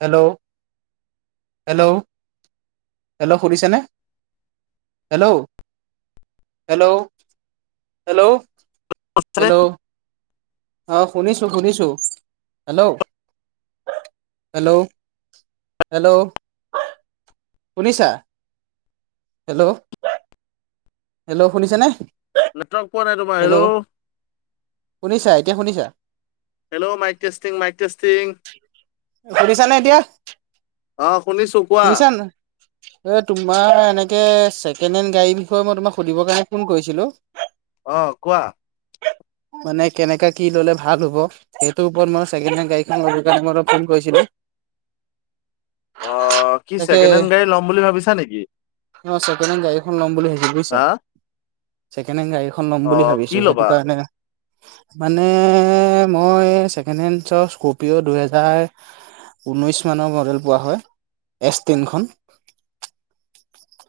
Hello hello hello সুধিছেনে hello hello hello চ hello অ শুনিছো শুনিছো হেল্ল' হেল্ল' হেল্ল' শুনিছা হেল্ল' হেল্ল' শুনিছা নে নেটৱৰ্ক পোৱা নাই তোমাৰ হটো তয়া শুনিছা মাইক টেষ্টিং ঘুৰিছা নে এতিয়া অ শুনিছো কোৱা শুনিছান এ তোমাৰ এনেকে তছেকেড হেণ্ গাড়ীৰ বিষয়ে মই তোমাক সুধিব কাৰণে ফোন কৰিছিলো অ কোৱা এ মানে কেনেকাে কি ললে ভাল হ'ব সেইটোৰ ওপৰত মই কে হেণ্ গাড়ী ফোন কৰিছিলো অ কি তাকে ছেকেণ্ড হেণ্ড গাড়ী লম বুলি ভাবিছা নেকি অ ছেকেণ্ড হেণ্ড গাড়ীখন ল'ম বুলি ভাবিছিল বুজছা হা ছেকেণ্ড হেণ্ড গাড়ীখন ল'ম অ বুলি কি ভাবিছো সেইটো ল'বা কাৰণে মানে মই ছেকেণ্ড হেণ্ড স্কপিঅ' দুহেজাৰ ঊনৈশ মানৰ মডেল পোৱা হয় এছ টেনখন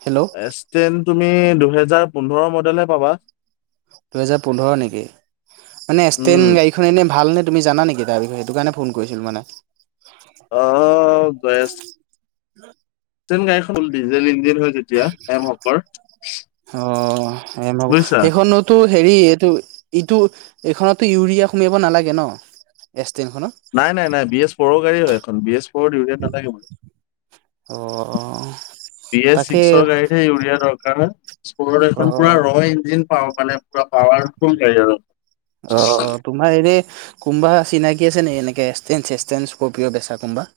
হেল্ল' এচ টেন তুমি দুহেজাৰ পোন্ধৰ মডেলহে পাবা দুহেজাৰ পোন্ধৰ নেকি মানেেন উম গাড়ীখন এনে ভাল নে তুমিানা নেকি তাৰ বিষয়ে সেইটো কাৰণে ফোন কৰিছিলো মানে অ গয়ছ যেন গাড়ীখনল ডিজেল ইঞ্জিন হয় যেতিয়া এমহকৰ সেইখনোতো হেৰি এইটো ইটো এইখনতো ইউৰিয়া সোমাব নালাগে ন টেনখনত নাই নাই নাই বি এছ ফ'ৰৰ গাড়ী হয় এখন বি এছ ফ'ৰৰ ইউৰিয়া নালাগে মান অ বি এছ তাকে ছিক্সৰ গাড়ীতহে ইউৰিয়া দ কাৰ স্কুৰত অ এখন পুৰা ৰ ইঞ্জিন পাৱ মানে পুৰা পাৱাৰফুল গাড়ী আৰু অ', তোমাৰ এনে কোনম্বা চিনাকি আছেনে এনেকৈ এষ্টেঞ্চ ষ্টেঞ্চ ক প্ৰিয় বেচা কোনমবা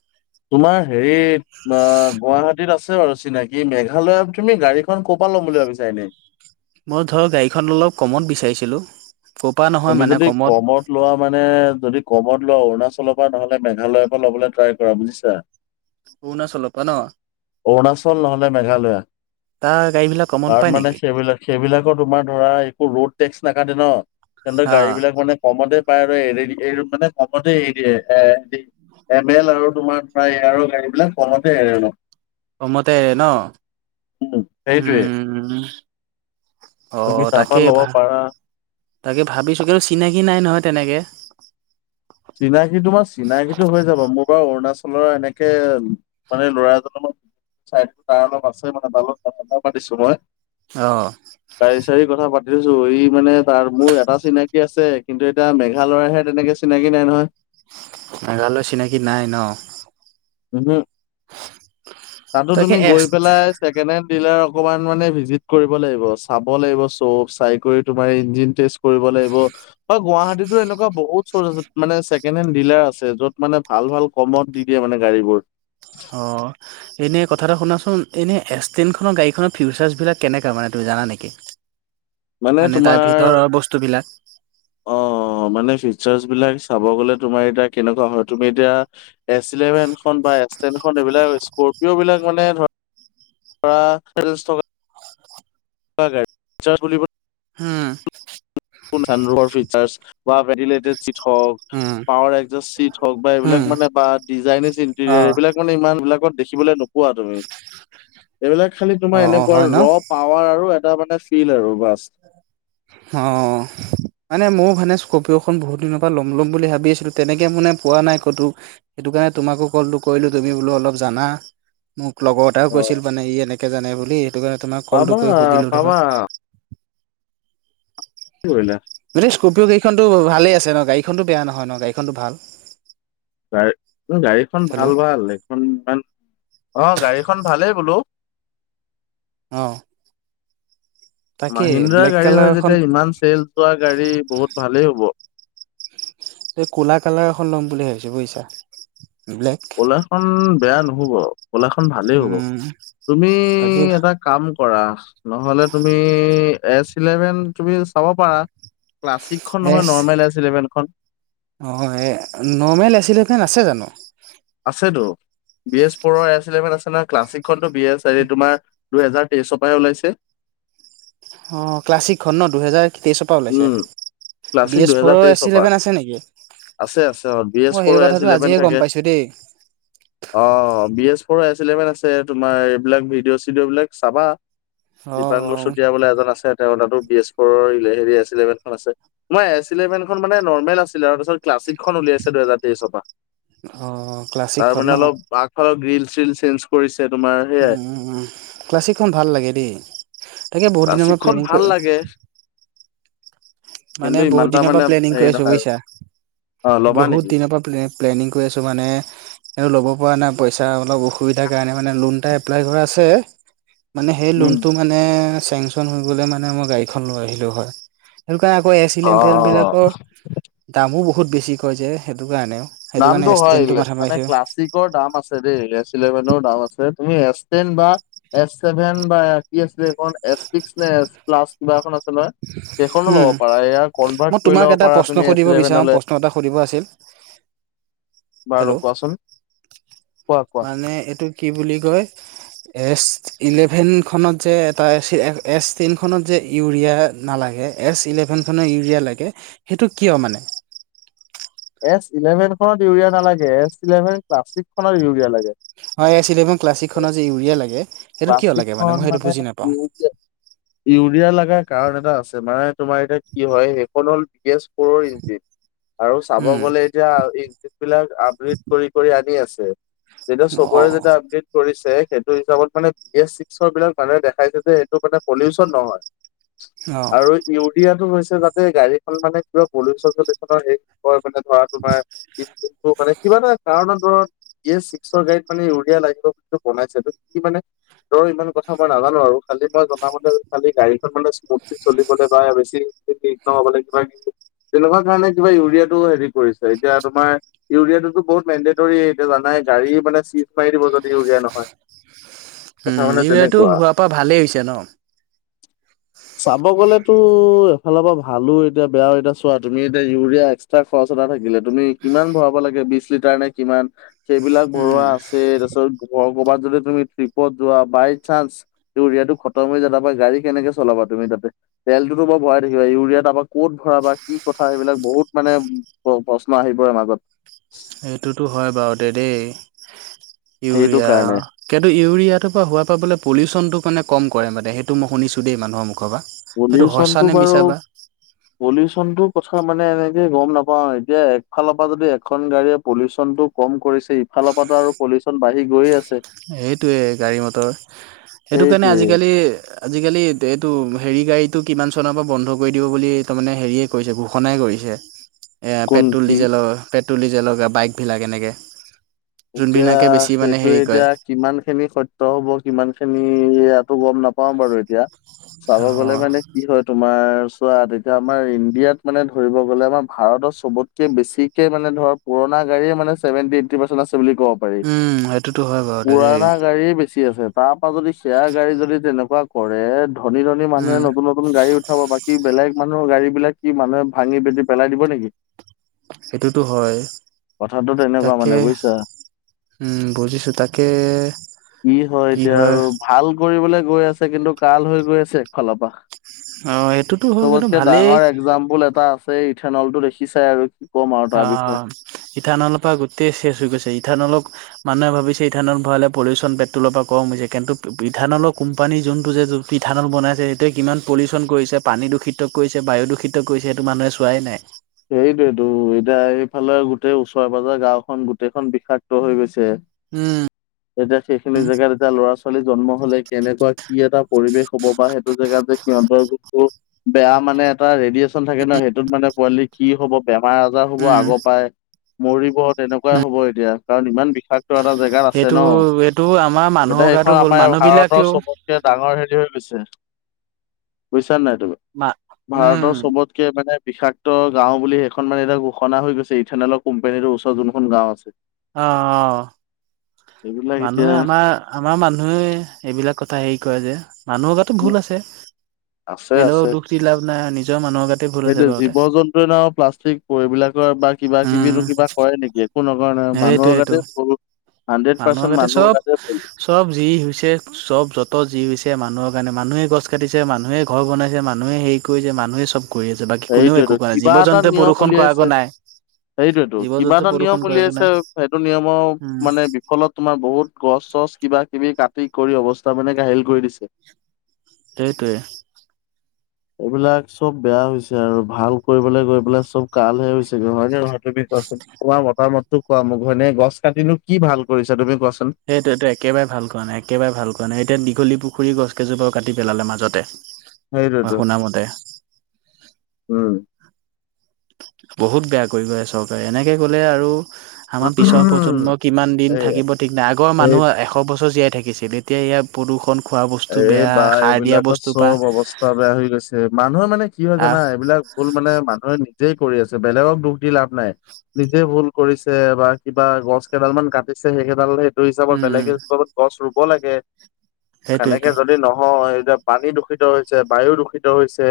তোমাৰ হেৰিত অ', গুৱাহাটীত আছে বাৰু চিনাকি। এই মেঘালয়ত তুমি গাড়ীখন ক'ৰ পৰা লম বুলি ভাবিছা এনে। মই ধৰ গাড়ীখন অলপ কমত বিচাৰিছিলোঁ। ক'পা নহয় তুমি মানে যদি কমত লোৱা মানে যদি কমত লোৱা অৰুণাচলৰ পৰা নহ'লে মেঘালয়ৰ পৰা ল'বলৈ ট্ৰাই কৰা বুজিছা। অৰুণাচলৰ পৰা ন'। অৰুণাচল নহ'লে মেঘালয় তাৰ গাড়ী বিলাক কমত ত' পাই মানে নেকি? সেইবিলাক সেইবিলাকৰ তোমাৰ ধৰা একো ৰোড টেক্স নাকাদে ন'। তেৰ হা গাড়ী বিলাক মানে কমতে পায় আৰু এ মানে কমতে এৰি দিয়ে এ এম এল আৰু তোমাৰ এয়াৰৰ গাড়ী বিলাক কলতে এৰেল কমতে এৰে উম, ন'। সেইটোৱে উম, তুমি অ', তাৰপা তাকেই ল'ব ভাল পাৰা তাকে ভাবিচো চিনাকি নাই নহয় তেনেকে। চিনাকি তোমাৰ চিনাকিটো হৈ যাব মোৰ বাৰু অৰুণাচলৰ এনেকে মানে ল'ৰাজনৰ চ তাৰ অলপ আছে মানোলত পাতিছো মই অ গাড়ী চাডাৰী কথা পাতি ছো ই মানে তাৰ মোৰ এটা চিনাকি আছে কিন্তু এতিয়া মেঘালয়ৰ হে তেনেকে চিনাকি কি নাই নহয়। ন' গালো চিনাকি নাই ন'। [inaudible] তাতো তাকে তুমি এছ গৈ পেলাই ছেকেণ্ড হেণ্ড দিলে অকমান মানে ভিজিট কৰিব লাগিব চাব লাগিব চব চাই তমাৰ ইঞ্জিন টেষ্ট কৰিব লাগিব। বা গুৱাহাটীতো এনেকুৱা বহুত চচ আছে মানে ছেকেণ্ড হেণ্ড ডিলাৰ আছে য'ত মানে ভাল ভাল কমত দি দিয়ে মানে। গাড়ীবোৰ অ'। এনেই কথাটো শুনাচোন এনেই এছ টেনখনৰ গাড়ীখনৰ ফিউচাৰ্ছবিলাক কেনেকুৱা মানে তমি জানা নেকি? মানে তাৰ তোমাৰ ভিতৰৰ বস্তুবিলাক অ', মানে ফিচাৰচ গলে তোমাৰ এতিয়া কেনেকুৱা হয় তুমি এতিয়া এছ ইলেভেন বা এক্স টেনখন সেবিলাক স্ক'ৰ্পিঅ' বিলাক মানে ধ ধৰা থকা [unintelligible] হম। [unintelligible] বা ভেটটড চট হওঁক উম পাৱাৰ এক চিট হওঁক বা এইবিলাক উম মানে বা ডিজাইনিছ অ ইণ্টেৰিয়াৰ এইবিলাক মানে ইমান বিলাকত দেখিবলৈ নোপোৱা তুমি এইবিলাক খালি অ তোমাৰ অ এনেকুৱা হয় ন ৰ পাৱাৰ আৰু এটা মানে ফিল আৰু বাষ্ট অ', মানে মোৰ মানে স্ক্'ৰ্পিঅ'খন বহুত দিনৰ পৰা লম লম বুলি ভাবি আছিলো তেনেকে মানে পোৱা নাই ক'তো সেইটো কাৰণে তোমাকো কলটো কৰিলোঁ তুমি বোলো অলপ জানা মোক। লগৰ এটাও অ কৈছিল মানে ই এনেকে জানে বুলি সেইটো কাৰণে তোমাক পাবা কলটো কৰি সুধিলো ধৰ পাবা কি কৰিলা? মানে স্ক'ৰপিঅ' গাড়ীখনো ভালেই আছে ন গাড়ীখনতো বেয়া নহয় ন গাড়ীখনটো ভাল। গা গাড়ীখন ভাল হেল্ল' ভাল এইখন অ', গাড়ীখন ভালেই বোলো। অ'। মাহিন্দ্ৰাৰ গাড়ী কালাৰ হয় এখন যেতিয়া ইমান চেল যোৱা গাড়ী বহুত ভালেই হ'ব। এই ক'লা কালাৰ এখন ল'ম বুলি ভাবিছো বুজিছা। ব্লেক। কলাখনন বেয়া নহ'ব। ক'লাখনন ভালেই হ'ব উম তুমি তাকে এটা কাম কৰা নহ'লে তুমি এচ ইলেভেন তুমি চাব পাৰা। ক্লাছিকখন নহয় নৰ্মেল এছ ইলেভেনখন অ এই নৰ্মেল এছিলৈফেন আছে জানো ক্লাছিকখনো বি এছ তোমাৰ দুহেজাৰ তেইশৰ পৰা ওলাইছে। ক্লাছিক ঘন দুহেজাৰ তেইছৰ পৰা ওলাইছে। উম বি ক্লাছিক এছ দুহেজাৰ ফ'ৰৰ এছ তেইশৰ পৰা ইলেভেন আছে নেকি? আছে আছে অ বি এছ মই ফ'ৰৰ সেই এছ কথাটো ইলেভেন আজিহে থাকে গম পাইছো দেই। অ বি এছ ফৰচভেন আছে তোমাৰ এইবিলাক ভিডিঅ' চিডিঅ' বিলাক চাবা। অ অ দপাংগুৰ চুতীয়া বোলে এজন আছে তেওঁতাতো বিজ পুৰলে হৰি আছিলে। ইলেভেনখন আছে মই এছ ইলেভেনখন মানে নৰ্মেল আছিল তাৰপিছত ক্লাছিকখন উলাইছে দুহেজাৰ তেইশৰ পৰা অ তাৰ ক্লাছিকখন মানে ন অলপ আগফালৰ গ্ৰিল চেঞ্জ কৰিছিল উ ক্লাছিকখন ভাল লাগে দেই তাকে বহুত দিনৰ মই ক্লাছিকখন প্লেনিং ভাল কৰিঁ লাগে মানে কিন্তু ইমান বহুত এটা দিনৰ পৰা মানে প্লেনিং হেৰি কৰি আছো নহয় আৰু বুজিছা অ ল'বা বহুত নেকি? দিনৰ পৰা প্লেনিং কৰি আছো। মানে স ল'ব পৰা নাই পইচা অলপ অসুবিধাৰ কাৰণে মানে লোন এটা এপ্লাই কৰা আছে। সয় মানে সেই উম। লোনটো মানে চেংচন হৈ গলে মানে মই গাড়ীখন লৈ আহিলো হয়। সেইটো কাৰণে আকৌ এছল অ এম ফেল অ অ। বিলাকৰ দামো বহুত বেছি ক যে সেইটো কাৰণেও। সেইটো কাৰণে নামটো এছ হয় টেনটো মাথা মানে মাৰিছো ক্লাছিকৰ দাম আছে। দেই লেছ ইলেভেনৰ দাম আছে। তুমি এছ টেন বা এছ চছেভেন বা কি আছিলখন এ চিক্স নে প্লাচ কিবাখন চল কেইখনো ল'ব উম পাৰা এয়া কনভাৰ্ট মই কৰি তোমাক ল'ব এটা পাৰা প্ৰশ্ন তুমি এভেনলৈ। হয়। বাৰু কোৱাচোন। কোৱা কোৱা মানে এইটো কি বুলি কয় এচ। ইলেভেন খত যে এটা এ টেন খত যে ইউৰিয়া নালাগে এ [inaudible] ইউৰিয়া লাগে সেইটো কি মানে এছ ইলেভেনখনত ইউৰিয়া নালাগে। এছ ইলেভেন ক্লাছ ছিক্স খত ইউৰিয়া লাগে। [inaudible] ক্লাছিক খনৰ যে ইউৰিয়া লাগে সেইটো কিয় লাগে বাচিকখন মই সেইটো মানে বুজি বি নাপাওঁ ইউৰিয়া লগাৰ কাৰণ এটা আছে। মানে তোমাৰ এতিয়া কি হয় সেইখন হ'ল ৰ ইগিত আৰু চাব উম গলে এতিয়া ইজিত বিলাক আপডেত কৰি কৰি আনি আছে। যেতিয়া অ চবৰে যেতিয়া আপড্ৰেট কৰিছে সেইটো হিচাপত মানে গেছ চিক্সৰ বিলাক মানুহে দেখাইছে যে এইটো মানে পলিউচন নহয়। অ আৰু ইউৰিয়াটো হৈছে যাতে গাড়ীখন মানে কিবা পলিউচন চলিচনৰ মানে ধৰা তোমাৰ মানে কিবা কাৰণ দৰত ই চিকছৰ গাইডত মানে ইউৰিয়া লাগিব বুলিটো বনাইছে কি মানে ৰ ইমান কথা মই নাজানো আৰু খালি মই জনামতে খালি গাড়ী [inaudible] চলিবলে বা বেছি নহ'বলে [inaudible] তেনেকুৱা কাৰণে কিবা ইউৰিয়াটো হেৰি কৰিছে এতিয়া তোমাৰ ইউৰিয়া টোতো বহুত মেণ্ডেটৰ এতিয়া জানাই গাড়ী মানে চিট মাৰি দিব যদিও আউলীয়া নহয় কথা উম মানে এইটো তেনেকুৱা হোৱাৰ পৰা ভালেই হৈছে ন। চাব গ'লেতো এফালৰ পৰা ভালো এতিয়া বেয়া এতিয়া চোৱা তুমি এতিয়া ইউৰিয়া এক্সট্ৰা খৰচ এটা থাকিলে। তুমি কিমান ভৰাব লাগে বিশ লিটাৰ নে কিমান সেইবিলাক উম ভৰোৱা আছে তাৰপিছত ঘ ক'বাত যদি তুমি টিপত যোৱা বাই চান্স ইৰিয়াতটো খতম হৈ য তাপা গাড়ী কেনেকে চলাবা তুমি তাতে তেলটোতো ব মই ইউৰিয়াত আকৌ ক'ত ভৰা বা কি কথা সিবিলাক বহুত মানে প্ৰশ্ন আহি পৰে মাজত। সেইটোতো হয় বাৰু দে দেই সেইটো ইউৰিয়া কাৰণে কিন্তু ইউৰিয়াটো পৰা হোৱা [unintelligible] পলিউচনটো মানে কম কৰে সেইটো মই শুনিছোঁ দেই মানুহৰ মুখ পলিউচনতটো বাৰু পলিউচনটো কথা মানে এনেকে গম নাপাওঁ এতিয়া একফালৰ পৰা যদি এখন গাড়ীয়ে পলিউচনটো কম কৰিছে ফাল ফালপাৰ আৰু পলিউচন বাঢ়ি গৈ আছে। সেইটোয়ে গাড়ী মটৰ সেইটো কাৰণে সেইটোৱে আজিকালি আজিকালি এইটো হেৰি গাড়ীতটো কিমান চনৰ পৰা বন্ধ কৰি দিব বুলি তাৰমানে হেৰিয়ে কৰিছে ঘোষণাই কৰিছে। এ কোন পেট্ৰল কি ডিজেলৰ পেট্ৰল ডিজেলৰ বাইকবিলাক এনেকে। এতিয়া যোনবিলাকে বেছি মানে সেইটোয়ে হেৰি কৰে এতিয়া। কিমান খিনি সত'ব কিমান খিনিয়াতটো গম নাপাও বাৰু এতিয়া চাব অ গলে মানে কি হয় তোমাৰ ত এতিয়া আমাৰ ইণ্ডিয়াত মানে ধৰিব গলে আমাৰ ভাৰতত চবতকে বেছিকে মানে ধৰ পুৰণা পুৰাণা গাড়ী চেভে্ন্টিন এইটি পা্ৰচেন্ট আছে বুলি কব পাৰি। উম সেইটোতো হয় বাৰু দে দেই আছে তাৰ পৰাা যদি শ্বেয়াৰ গাড়ী যদি তেনেকুৱা কৰে। ধনী, ধনী মানুহ উম নতুন, নতুন গাড়ী উঠাব বাকী বেলেগ মানুৰ গাড়ী বিলাক কি মানুহে ভাঙি পেটি পেলাই দিব নেকি। সেইটোতো হয় কথাটো তেনেকুৱা তাকে মানে বুজিছা। উম বুজিছো তাকে কি হয় এতিয়া আৰু ভাল কৰি গৈ আছে কিন্তু কাল হৈ গৈ আছে ফালৰ পৰা। অ সেইটোতো হয় কিন্তু চবতকে ভালেই ডাঙৰ একজাম্পল এটা আছে ইথেনলটো দেখি চাই আৰু কি ক'ম আৰু অ তাৰ বিষয়ে। ইথানলৰপ পৰা গোটেই শেষ হৈ গৈছে ই ইথানলক মানুহে ভাবিছে ইথানত ভৰালে পলিউশচন পেট্ৰলৰ পৰা কম হৈছে কিন্তু ইথানলৰ কোম্পানী যোনটো যে পিঠাডল বনাইছে সেইটোৱে কিমান পলিউশন কৰিছে পানী দূষিত কৰিছে বায়ু দূষিত কৰিছে সেইটো মানুহে চোৱাই নাই। সেইটোয়েতটো এতিয়া এইফালে গোটেই ওচৰে পাজৰে গাওখন গোটেইখন বিষাক্ত হৈ গৈছে। উম, এতিয়া সেইখিনি জেগাত এতিয়া ল'ৰা ছোৱালী জন্ম হলে কেনেকুৱা কি এটা পৰিৱেশ হব বা সেইটো জেগাত যে সিহঁতৰ যিটো বেয়া মানে এটা ৰেডিয়েচন থাকে ন সেইটোত মানে পোৱালি কি হ'ব বেমাৰ আজাৰ হ'ব উম, আগৰ পাই মৰিব তেনেকুৱাই উম। হ'ব এতিয়া কাৰণ ইমান বিষাক টো এটা জেগাত আছে সেইটো ন এইটো আমাৰ এতিয়া মানুহৰ গাতো সেইখন ভুল আমাৰ মানুহ ভাৰতৰ বিলাকেও চবতকে ডাঙৰ হেৰি হৈ গৈছে বুজিছা নাই তুমা মা উম। ভাৰতৰ চবতকে মানে বিষাক্ত গাওঁ বুলি সেইখন মানে এতিয়া ঘোষণা হৈ গৈছে ইথেনেলকোম্পানী চৰত যোনখন গাও আছে অ', অ', এইবিলাক এতিয়া মানুহে আমাৰ আমাৰ মানুহে এইবিলাক কথা এ হেৰি কয় যে মানুহৰ গো ভুল আছে বেলেগৰ দুখ দি লাভ নাই নিজৰ মানুহৰ গাতে ভুল আছে সেইটো বাৰুতে। জীৱ জন্তুৱে ন প্লাষ্টিক এইবিলাকৰ বা কিবা উম, কিবি কিবা কৰে নেকি একো নকৰে মান মানুহৰ সেইটোৱেটো। গাতে ভূল মানুহৰ আগাতে চব চব যি হৈছে চব যত যি হৈছে মানুহৰ কাৰণে মানুহে গছ কাটিছে মানুহে ঘৰ বনাইছে মানুহে হেৰি কৰিছে মানুহে চব কৰি আছে বাকী কোনেও সেইটোৱেতো একো কৰাৱা নাই জীৱ জন্তুে প্ৰদূষণ কৰাকো নাই। সেইটোয়েতো জীৱ কিবা জন্তু এটা নিয়ম প্ৰদূষণ কৰাকো উলিয়াইছে নাই সেইটো নিয়মৰ উম মানে ফলত তোমাৰ বহুত গছ চছ কিবা কিবি কাটি কৰি অৱস্থা মানে ঘাহিল কৰি দিছে। সেইটোৱে। এইবিলাক চব বেয়া হৈছে আৰু ভাল কৰিবলৈ গৈ পেলাই চব কালহে হৈছেগে হয় ন নহয় তুমি তোমাৰ মতা মতো কোৱা ম ঘ হয়নে গছ কাটিনো কি ভাল কৰিছ তুমি কোৱা চোন সেইটো এইটো একেবাৰে ভাল কোৱা নাই একেবাৰে ভাল কোৱা নাই এতিয়া দীঘলী পুখুৰীৰ গছকজোপা কাটি পেলালে মাজতে হেই' মই ৰটো শুনামতে উম'। বহুত বেয়া কৰি গৈ চৰকাৰে এনেকৈ কলে আৰু। আমাৰ পিছৰ প্ৰজন্মই কিমান দিন এই থাকিব ঠিক নাই। আগৰ এই মানুহ এশ বছৰ জীয়াই থাকে। থাকিছিল এতিয়া ইয়াৰ প্ৰদূষণ। খোৱা বস্তু এই বেয়া বা সাৰ দিয়া এইবিলাকত বস্তুৰ পৰা চব অৱস্থা বেয়া হৈ গৈছে, মানুহৰ মানে কি হয় আহ জানা এইবিলাক মূল মানে মানুহে নিজেই কৰি আছে বেলেগক দুখ দি লাভ নাই। নিজে ভুল কৰিছে বা কিবা গছ কেইডাল মান কাটিছে, সেইকেইডাল হেই সেইটো উম, হিচাপত বেলেগ উম, এজোপা মান গছ ৰুব লাগে। সেনেকে সেইটোয়েটো যদি নহয় এতিয়া পানী দূষিত হৈছে, বায়ু দূষিত হৈছে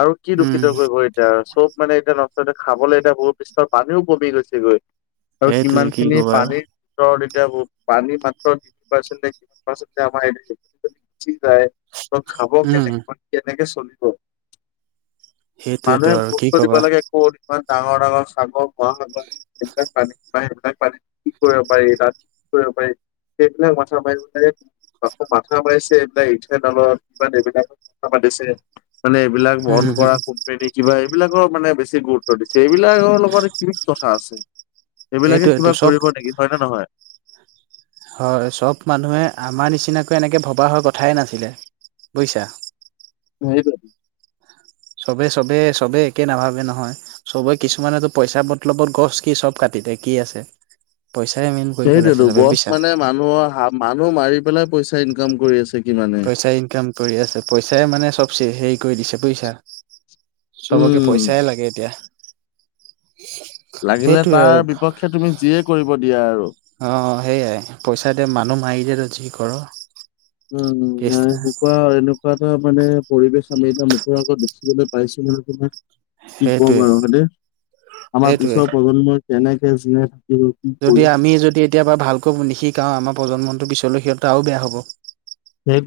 আৰু কি উম, দূষিত কৰিব এতিয়া আৰু চব মানে এতিয়া নষ্ট হৈছে, এতিয়া খাবলৈ এতিয়া ভূ পৃষ্ঠত পানীও কমি গৈছে গৈ। আৰু কিমান সেইটোয়ে কি খিনি কবা আৰু পানীৰ ত পানী মাত্ৰ তিনি পাৰ্চ পাৰ্চাৰ [unintelligible] তাই খাব উম। কেনেকৈ? বা কেনেকৈ চলিব? সেইটোয়েতো মানুহে আৰু কি গুৰুত্ব দিব কবা লাগে ক'ত। ইমান ডাঙৰ ডাঙৰ চাবৰ মহা সাগৰ। সেইবিলাক পানী বা সেইবিলাক পানী কি কৰিব পাৰি তাত, কি কৰিব পাৰি সেইবিলাক মথা মাৰিব নাথাকিবি মাথা মাৰিছে এইবিলাক, ইথেনেলত বা মথা মাতিছে। মানে এইবিলাক উম, বহন উম, কৰা কোম্পানী কিবা এই এইবিলাকৰ মানে বেছি গুৰুত্ব দিছে এইবিলাকৰ লগত কিনো কথা আছে। এইবিলাকে সেইটোয়েতো কিবা চব কৰিব নেকি, হয় নে নহয়? হয় চব মানুহে আমাৰ নিচিনাকৈ এনেকৈ ভবা হয় কথাই নাছিলে। বুইচা? সাইতিয়েটো। চবে চবেই চবে একে নাভাবে নহয়, চবে কিছুমানেতো পইচা বতলবত গছ কি চব কাটি দিয়ে। এতিয়া কি আছে? পইচাই মেইন কৰি পেলাইছে সেইটোতো, চবে গছ বুজিছা। মানে মানুহৰ হা মানুহ মাৰি পেলাই পইচা ইনকাম কৰি আছে। কিমানে। পইচা ইনকাম কৰি আছে, পইচাই মানে চব হেৰি কৰি দিছে বুজিচা। চবকে উম। পইচাই লাগেই এতিয়া। লাগিলে সেইটোয়ে আৰু তাৰ বিপক্ষে তুমি যিয়ে কৰিব দিয়া আৰু। অ', সেইয়াই পইচা দে মানুহ মাৰি দে তই যি ক'ৰ। উম, কেছ নাই এনেকুৱা এনেকুৱা এটা মানে পৰিবেশ আমি এতিয়া মুখৰ আগত দেখিবলৈ পাইছো নহয় মানে তোমাক। কি কম সেইটোয়ে। আৰু হয়নে? আমাৰ সেইটোৱে পিছৰ প্ৰজন্মই কেনেকে জীয়াই কি যদি কৰিব আমি যদি এতিয়াবা ভালকৈ নিশিকাওঁ আমাৰ প্ৰজন্মটোৰ পিছলৈ সিহঁত আৰু বেয়া হ'ব। সেইটোৱে।